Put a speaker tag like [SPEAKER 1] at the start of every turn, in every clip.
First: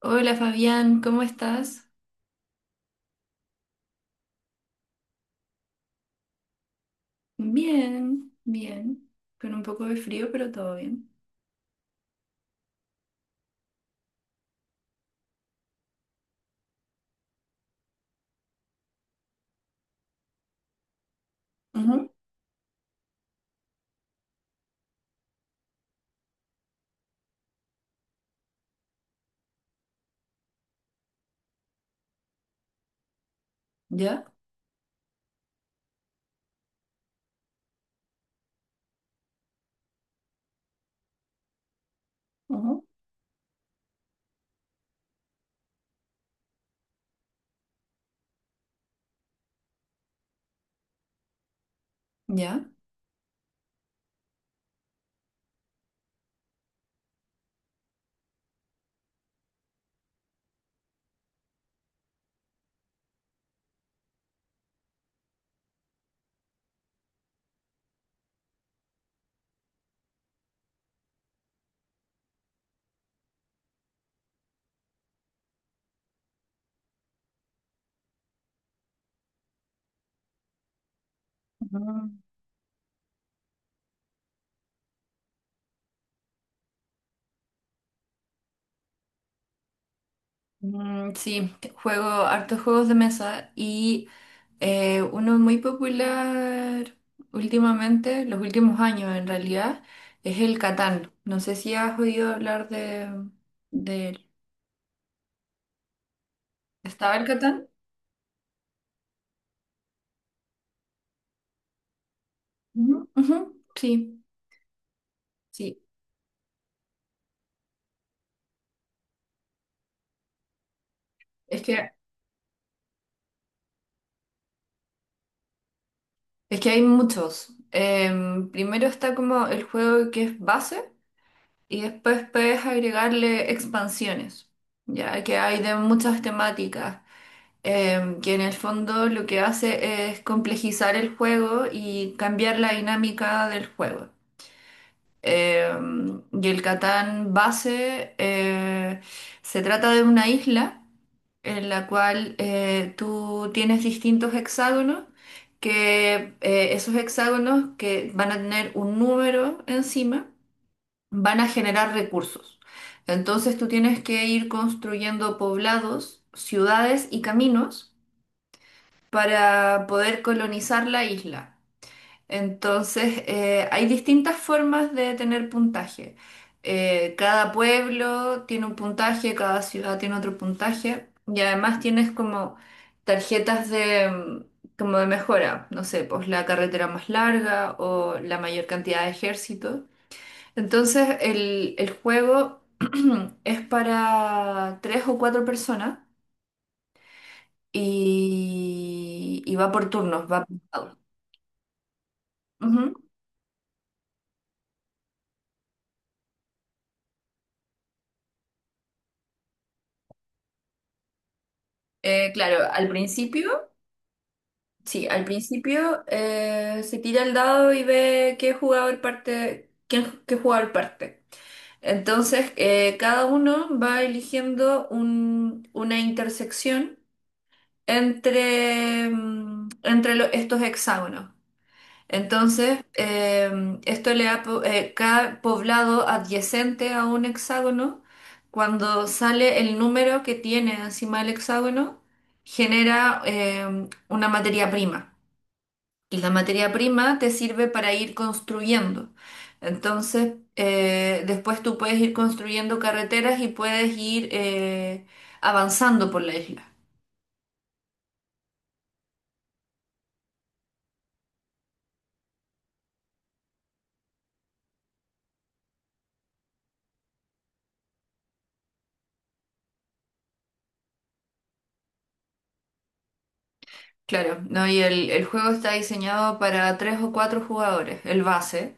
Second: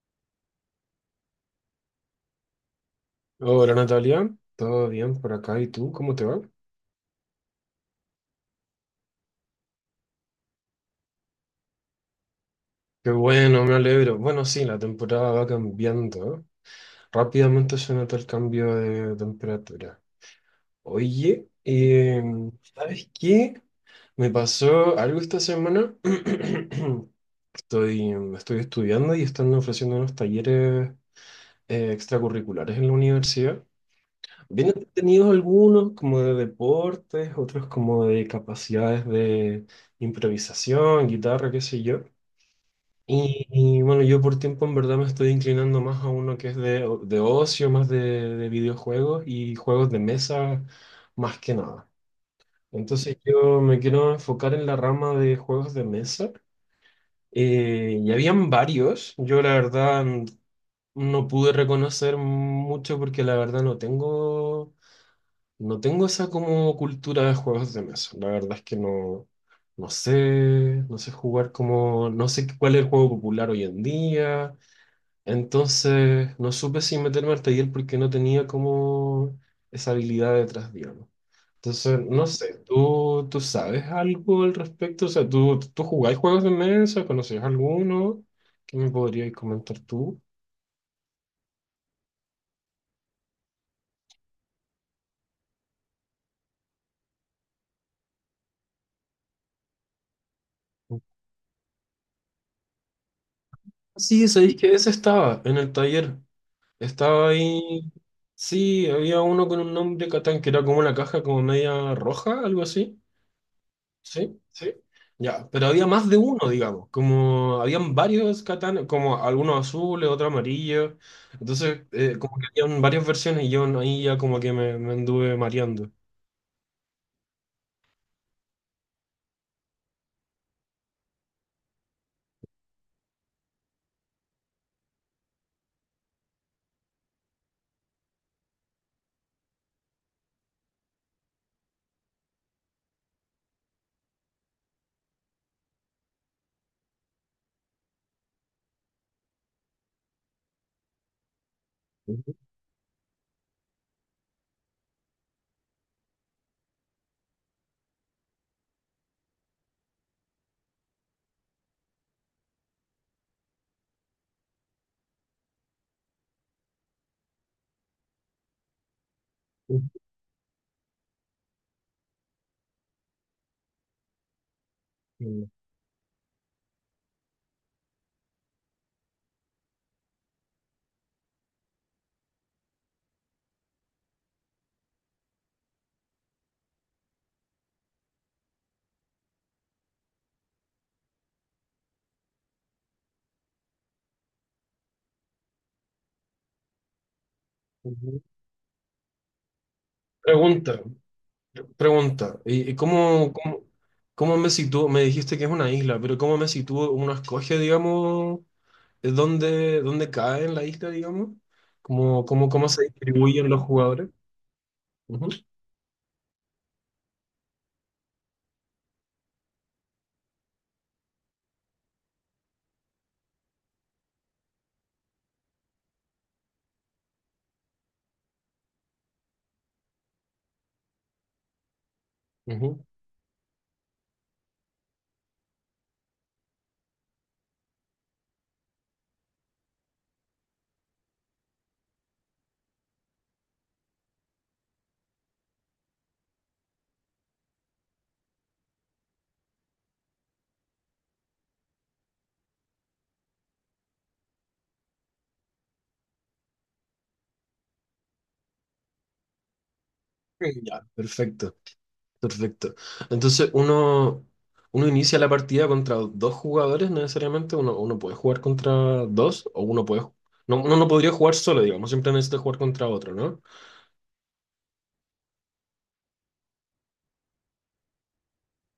[SPEAKER 1] Hola Fabián, ¿cómo estás?
[SPEAKER 2] Hola Natalia, ¿todo bien por acá? ¿Y tú? ¿Cómo te va?
[SPEAKER 1] Bien, bien, con un poco de frío, pero todo bien.
[SPEAKER 2] Qué bueno, me alegro. Bueno, sí, la temporada va cambiando, ¿eh? Rápidamente se nota el cambio de temperatura. Oye,
[SPEAKER 1] Ujú.
[SPEAKER 2] ¿sabes qué? Me pasó algo esta semana. Estoy estudiando y están ofreciendo unos talleres extracurriculares en la universidad.
[SPEAKER 1] ¿Ya?
[SPEAKER 2] Bien entretenidos algunos, como de deportes, otros como de capacidades de improvisación, guitarra, qué sé yo.
[SPEAKER 1] Ujú.
[SPEAKER 2] Bueno, yo por tiempo en verdad me estoy inclinando más a uno que es de ocio, más de videojuegos y juegos de mesa más que nada.
[SPEAKER 1] ¿Ya?
[SPEAKER 2] Entonces yo me quiero enfocar en la rama de juegos de mesa. Y habían varios, yo la verdad no pude reconocer mucho porque la verdad no tengo esa como cultura de juegos de mesa. La verdad es que no sé, no sé jugar como, no sé cuál es el juego popular hoy en día. Entonces, no supe si meterme al taller porque no tenía como esa habilidad detrás, digamos. Entonces,
[SPEAKER 1] Ujú.
[SPEAKER 2] no sé, ¿tú sabes algo al respecto? O sea, ¿tú jugás juegos de mesa? ¿Conoces alguno? ¿Qué me podrías comentar tú?
[SPEAKER 1] Mm, sí, juego hartos juegos de mesa y uno muy popular últimamente, los últimos años en realidad, es el Catán. No sé si has oído hablar de él.
[SPEAKER 2] Sí, sabéis que ese estaba en el taller.
[SPEAKER 1] ¿Estaba el
[SPEAKER 2] Estaba
[SPEAKER 1] Catán?
[SPEAKER 2] ahí. Sí, había uno con un nombre Catán que era como una caja como media roja, algo
[SPEAKER 1] Ujú,
[SPEAKER 2] así.
[SPEAKER 1] ujú. Sí,
[SPEAKER 2] Sí, sí. Ya, pero
[SPEAKER 1] sí.
[SPEAKER 2] había más de uno, digamos, como habían varios Catán, como algunos azules, otros amarillos,
[SPEAKER 1] Es
[SPEAKER 2] entonces
[SPEAKER 1] que
[SPEAKER 2] como que habían varias versiones y yo no, ahí ya como que me anduve mareando.
[SPEAKER 1] Es que hay muchos. Primero está como el juego que es base y después puedes agregarle expansiones, ya que hay de muchas temáticas, que en el fondo lo que hace es complejizar el juego y cambiar la dinámica del juego. Y el Catán base se trata de una isla en la
[SPEAKER 2] Ujú,
[SPEAKER 1] cual tú tienes distintos hexágonos, que esos hexágonos que van a tener un número encima, van a generar recursos. Entonces tú tienes que ir construyendo poblados, ciudades y caminos para poder colonizar la isla. Entonces, hay distintas formas de
[SPEAKER 2] ujú,
[SPEAKER 1] tener puntaje. Cada pueblo tiene un puntaje, cada ciudad tiene otro puntaje y además tienes como tarjetas como de mejora, no sé, pues la carretera más larga o la mayor cantidad de ejércitos. Entonces, el juego es para tres o cuatro personas
[SPEAKER 2] ujú.
[SPEAKER 1] y va por turnos, va
[SPEAKER 2] Pregunta,
[SPEAKER 1] por.
[SPEAKER 2] pregunta, ¿y y
[SPEAKER 1] Ujú.
[SPEAKER 2] cómo, cómo, cómo me sitúo? Me dijiste que es una isla, pero ¿cómo me sitúo? ¿Uno escoge, digamos, dónde, dónde cae en la isla, digamos?
[SPEAKER 1] Eh,
[SPEAKER 2] Cómo
[SPEAKER 1] claro,
[SPEAKER 2] se
[SPEAKER 1] al
[SPEAKER 2] distribuyen los
[SPEAKER 1] principio.
[SPEAKER 2] jugadores?
[SPEAKER 1] Sí, al
[SPEAKER 2] Ujú,
[SPEAKER 1] principio se tira el dado y ve qué jugador parte, quién, qué jugador parte. Entonces, cada uno va eligiendo una intersección entre estos hexágonos. Entonces,
[SPEAKER 2] ujú.
[SPEAKER 1] esto le da, cada poblado adyacente a un hexágono, cuando sale el número que tiene encima del hexágono, genera una materia prima y la materia prima te sirve para ir construyendo. Entonces, después tú puedes ir construyendo carreteras y puedes ir avanzando por la isla.
[SPEAKER 2] Ya, perfecto. Perfecto. Entonces uno, Uno inicia la partida contra dos jugadores necesariamente. Uno puede jugar contra dos o uno puede... No, uno no podría jugar solo, digamos. Siempre necesita jugar contra otro, ¿no?
[SPEAKER 1] Claro, ¿no? Y el juego está diseñado para tres o cuatro jugadores, el base,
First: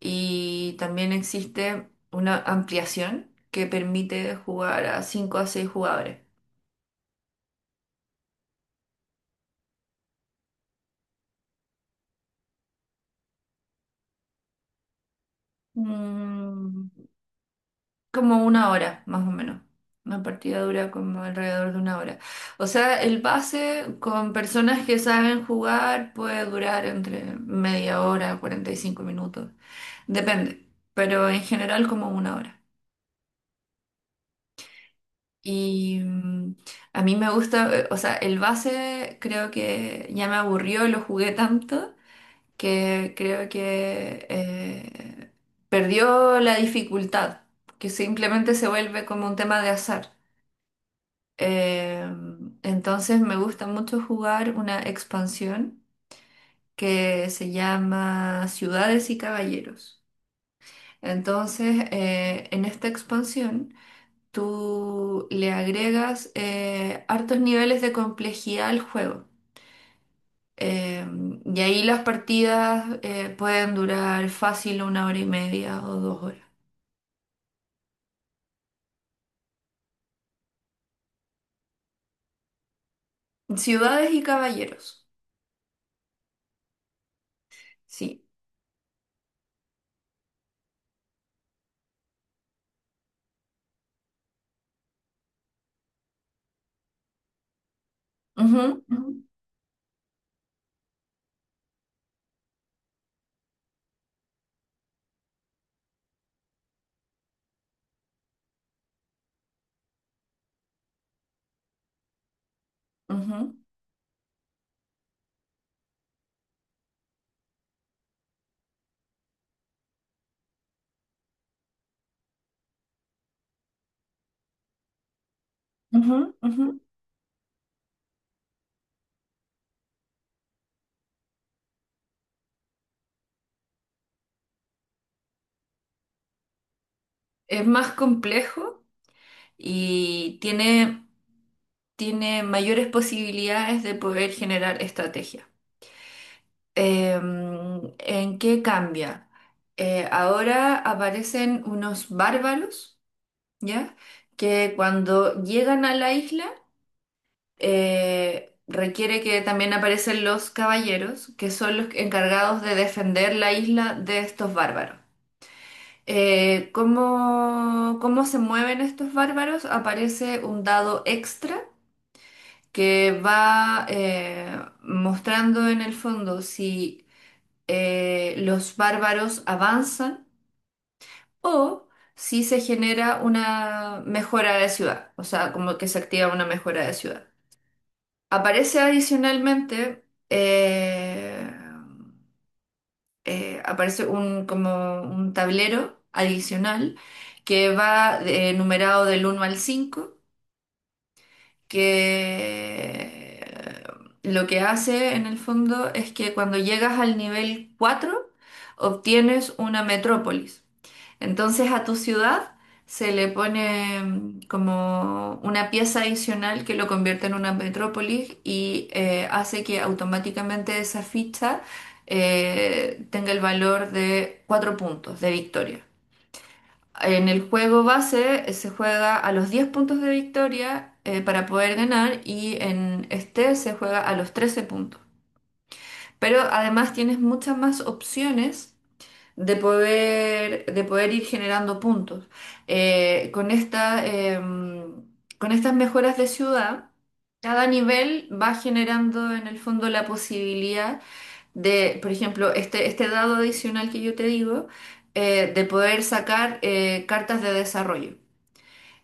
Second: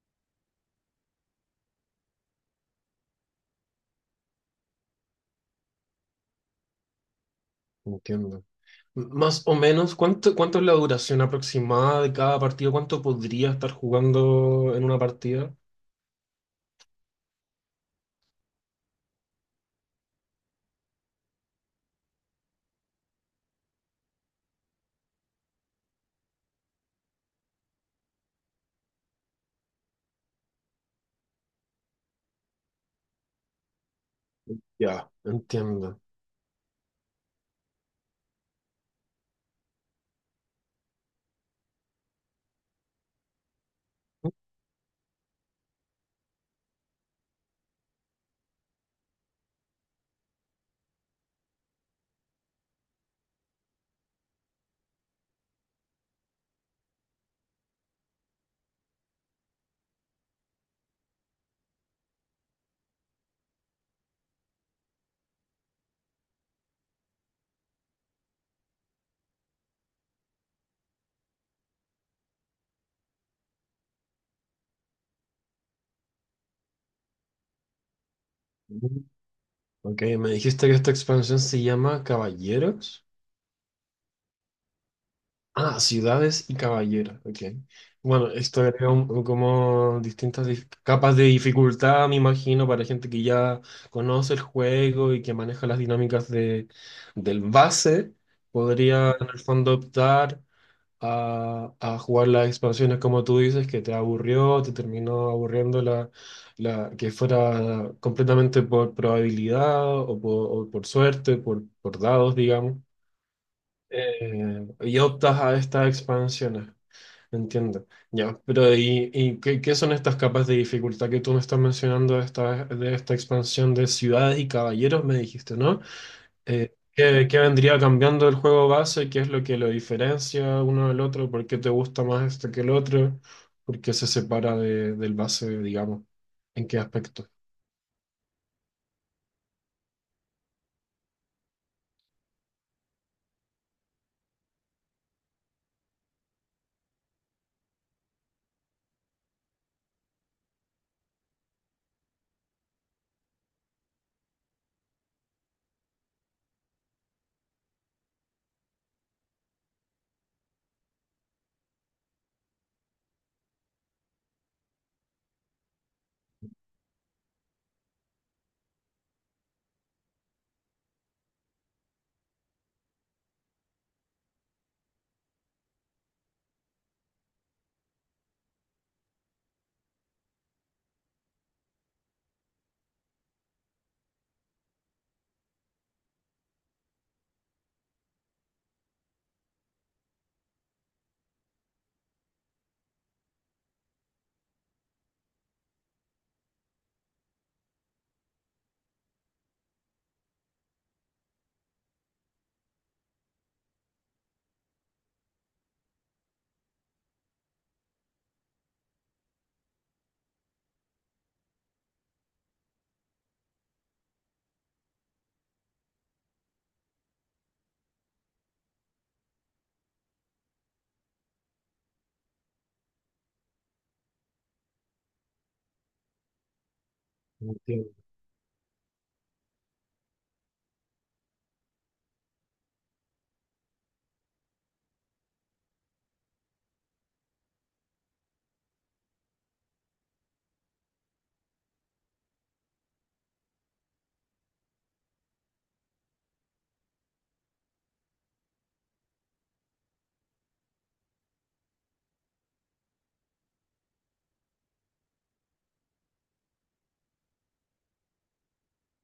[SPEAKER 1] y también existe una ampliación que permite jugar a cinco a seis jugadores.
[SPEAKER 2] Entiendo. Más o menos, cuánto es la duración aproximada de cada partido? ¿Cuánto podría estar jugando en una partida?
[SPEAKER 1] Mm. Como una hora, más o menos. Una partida dura como alrededor de una hora. O sea, el pase con personas que saben jugar puede durar entre media hora, 45 minutos. Depende, pero en general como una hora.
[SPEAKER 2] Ya,
[SPEAKER 1] Y
[SPEAKER 2] entiendo.
[SPEAKER 1] a mí me gusta, o sea, el base creo que ya me aburrió, lo jugué tanto que creo que perdió la dificultad, que simplemente se vuelve como un tema de azar. Eh, entonces me gusta mucho jugar una expansión que se llama Ciudades y Caballeros. Entonces, en esta expansión, tú le agregas hartos niveles de complejidad al juego. Eh, y ahí las partidas pueden durar fácil una hora y media o dos horas.
[SPEAKER 2] Mm. Ok, me dijiste que esta expansión se llama Caballeros.
[SPEAKER 1] Ciudades y caballeros,
[SPEAKER 2] Ah, ciudades y caballeros, ok.
[SPEAKER 1] sí.
[SPEAKER 2] Bueno, esto agrega un como distintas capas de dificultad, me imagino, para gente que ya conoce el juego y que maneja las dinámicas del base,
[SPEAKER 1] Ujú,
[SPEAKER 2] podría
[SPEAKER 1] ujú,
[SPEAKER 2] en el fondo optar a jugar las expansiones como tú dices, que te aburrió, te terminó aburriendo que fuera completamente por probabilidad o por suerte, por dados, digamos
[SPEAKER 1] ujú,
[SPEAKER 2] y optas a estas expansiones. Entiendo. Ya, pero qué, qué son estas capas de dificultad que tú me estás mencionando de de esta expansión de ciudades y caballeros, me dijiste, ¿no?
[SPEAKER 1] ujú, ujú.
[SPEAKER 2] ¿Qué, qué vendría cambiando el juego base? ¿Qué es lo que lo diferencia uno del otro? ¿Por qué te gusta más este que el otro? ¿Por qué se separa del base, digamos? ¿En qué aspecto?
[SPEAKER 1] Es más complejo y tiene mayores posibilidades de poder generar estrategia. ¿En qué cambia? Ahora aparecen unos bárbaros, ¿ya? Que cuando llegan a la isla, requiere que también aparecen los caballeros, que son los encargados de defender la isla de estos bárbaros. ¿Cómo se mueven estos bárbaros? Aparece un dado extra que va mostrando en el fondo si los bárbaros avanzan o si se genera una mejora de ciudad, o sea, como que se activa una mejora de ciudad. Aparece adicionalmente, aparece un, como un tablero adicional que va numerado del uno al cinco, que lo que hace en el fondo es que cuando llegas al nivel 4 obtienes una metrópolis. Entonces a tu ciudad se le pone como una pieza adicional que lo convierte en una metrópolis y hace que automáticamente esa ficha tenga el valor de 4 puntos de victoria. En el juego
[SPEAKER 2] Entiendo.
[SPEAKER 1] base se juega a los 10 puntos de victoria para poder ganar y en este se juega a los 13 puntos. Pero además tienes muchas más opciones de poder ir generando puntos. Eh, con esta, em, con estas mejoras de ciudad, cada nivel va generando en el fondo la posibilidad de, por ejemplo, este dado adicional que yo te digo, de poder sacar cartas de desarrollo.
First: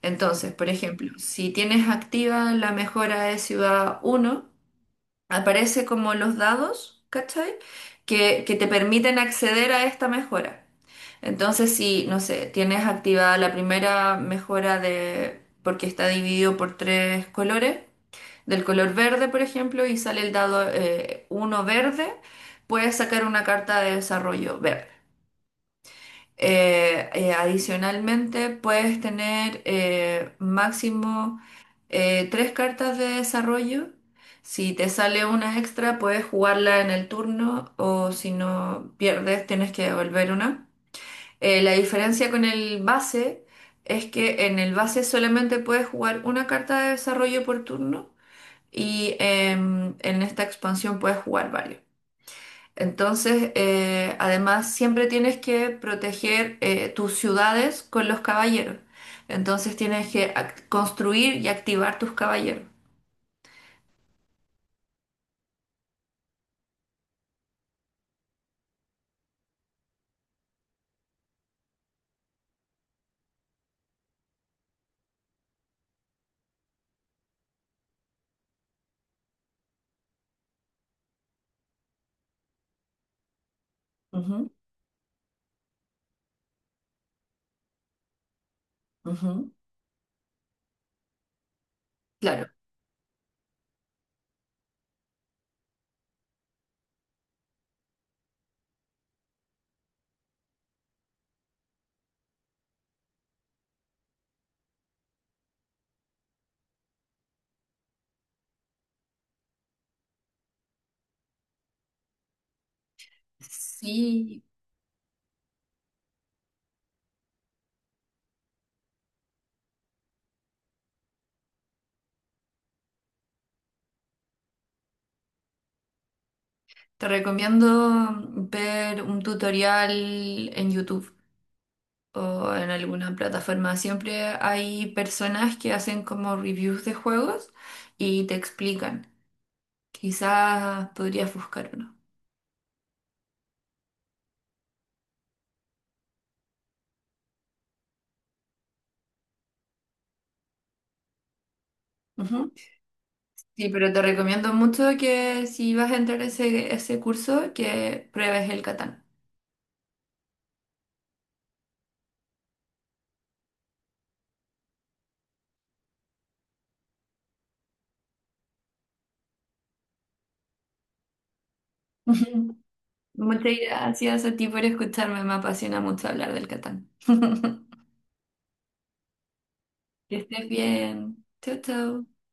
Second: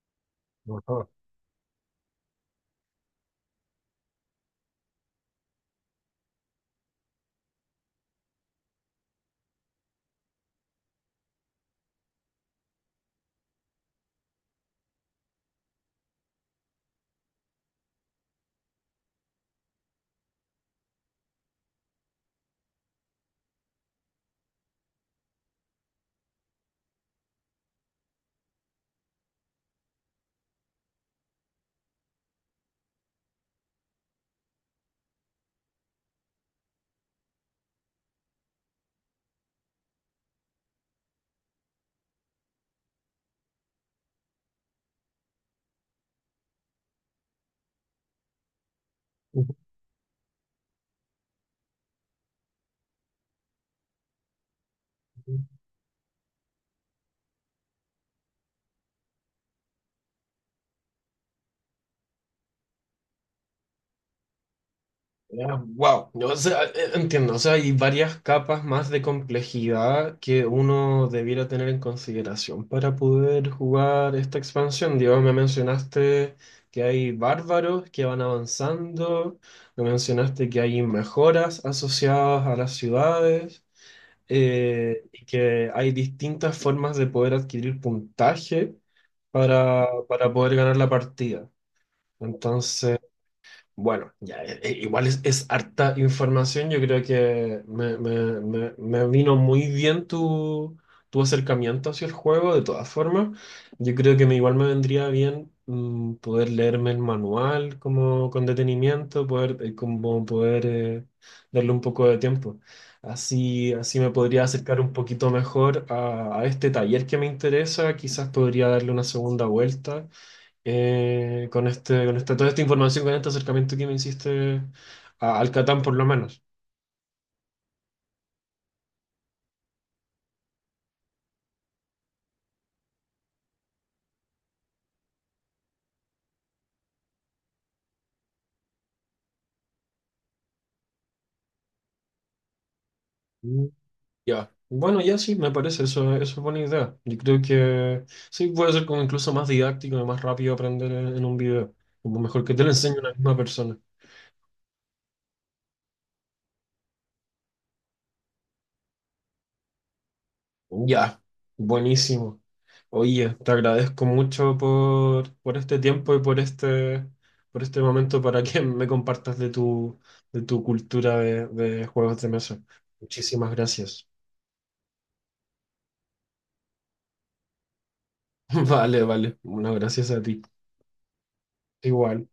[SPEAKER 1] Entonces, por
[SPEAKER 2] Ajá.
[SPEAKER 1] ejemplo, si tienes activa la mejora de ciudad uno, aparece como los dados, ¿cachai? Que te permiten acceder a esta mejora. Entonces, si, no sé, tienes activada la primera mejora de, porque está dividido por tres colores, del color verde, por ejemplo, y sale el dado uno verde, puedes sacar una carta de desarrollo verde. Adicionalmente, puedes tener máximo tres cartas de desarrollo. Si te sale una extra, puedes jugarla en el turno o si no pierdes, tienes que devolver una. La diferencia con el base es que en el base solamente puedes jugar una carta de desarrollo por turno y en esta expansión puedes jugar varios. Entonces, además, siempre tienes que proteger tus ciudades con los caballeros. Entonces, tienes que construir y activar tus caballeros.
[SPEAKER 2] Wow, o sea, entiendo, o sea, hay varias capas más de complejidad que uno debiera tener en consideración para poder jugar esta expansión. Digo, me mencionaste que hay bárbaros que van avanzando, me mencionaste que hay mejoras asociadas a las ciudades, y que hay distintas formas de poder adquirir puntaje
[SPEAKER 1] Ujú, ujú.
[SPEAKER 2] para poder ganar la partida.
[SPEAKER 1] Claro.
[SPEAKER 2] Entonces... Bueno, ya, igual es harta información. Yo creo que me vino muy bien tu, tu acercamiento hacia el juego, de todas formas. Yo creo que me, igual me vendría bien mm, poder leerme el manual como con detenimiento, poder, como poder darle un poco de tiempo. Así, así me
[SPEAKER 1] Sí.
[SPEAKER 2] podría acercar un poquito mejor a este taller que me interesa. Quizás podría darle una segunda vuelta con este, con esta, toda esta información, con este acercamiento que me hiciste al Catán por lo menos.
[SPEAKER 1] Te recomiendo ver un tutorial en YouTube o en alguna plataforma. Siempre hay personas que hacen como reviews de juegos y te explican. Quizás podrías buscar uno.
[SPEAKER 2] Mm. Ya. Bueno, ya sí, me parece, eso es buena idea. Yo creo que sí puede ser como incluso más didáctico y más rápido aprender en un video. Como mejor que te lo enseñe una misma
[SPEAKER 1] Sí,
[SPEAKER 2] persona.
[SPEAKER 1] pero te recomiendo mucho que si vas a entrar a ese curso, que pruebes el Catán.
[SPEAKER 2] Ya, buenísimo. Oye, te agradezco mucho por este tiempo y por este momento para que me compartas de tu cultura de juegos de mesa. Muchísimas
[SPEAKER 1] Muchas
[SPEAKER 2] gracias.
[SPEAKER 1] gracias a ti por escucharme, me apasiona mucho hablar del Catán.
[SPEAKER 2] Vale, vale. Bueno, gracias
[SPEAKER 1] Que
[SPEAKER 2] a ti.
[SPEAKER 1] estés bien. Chau, chau.
[SPEAKER 2] Igual.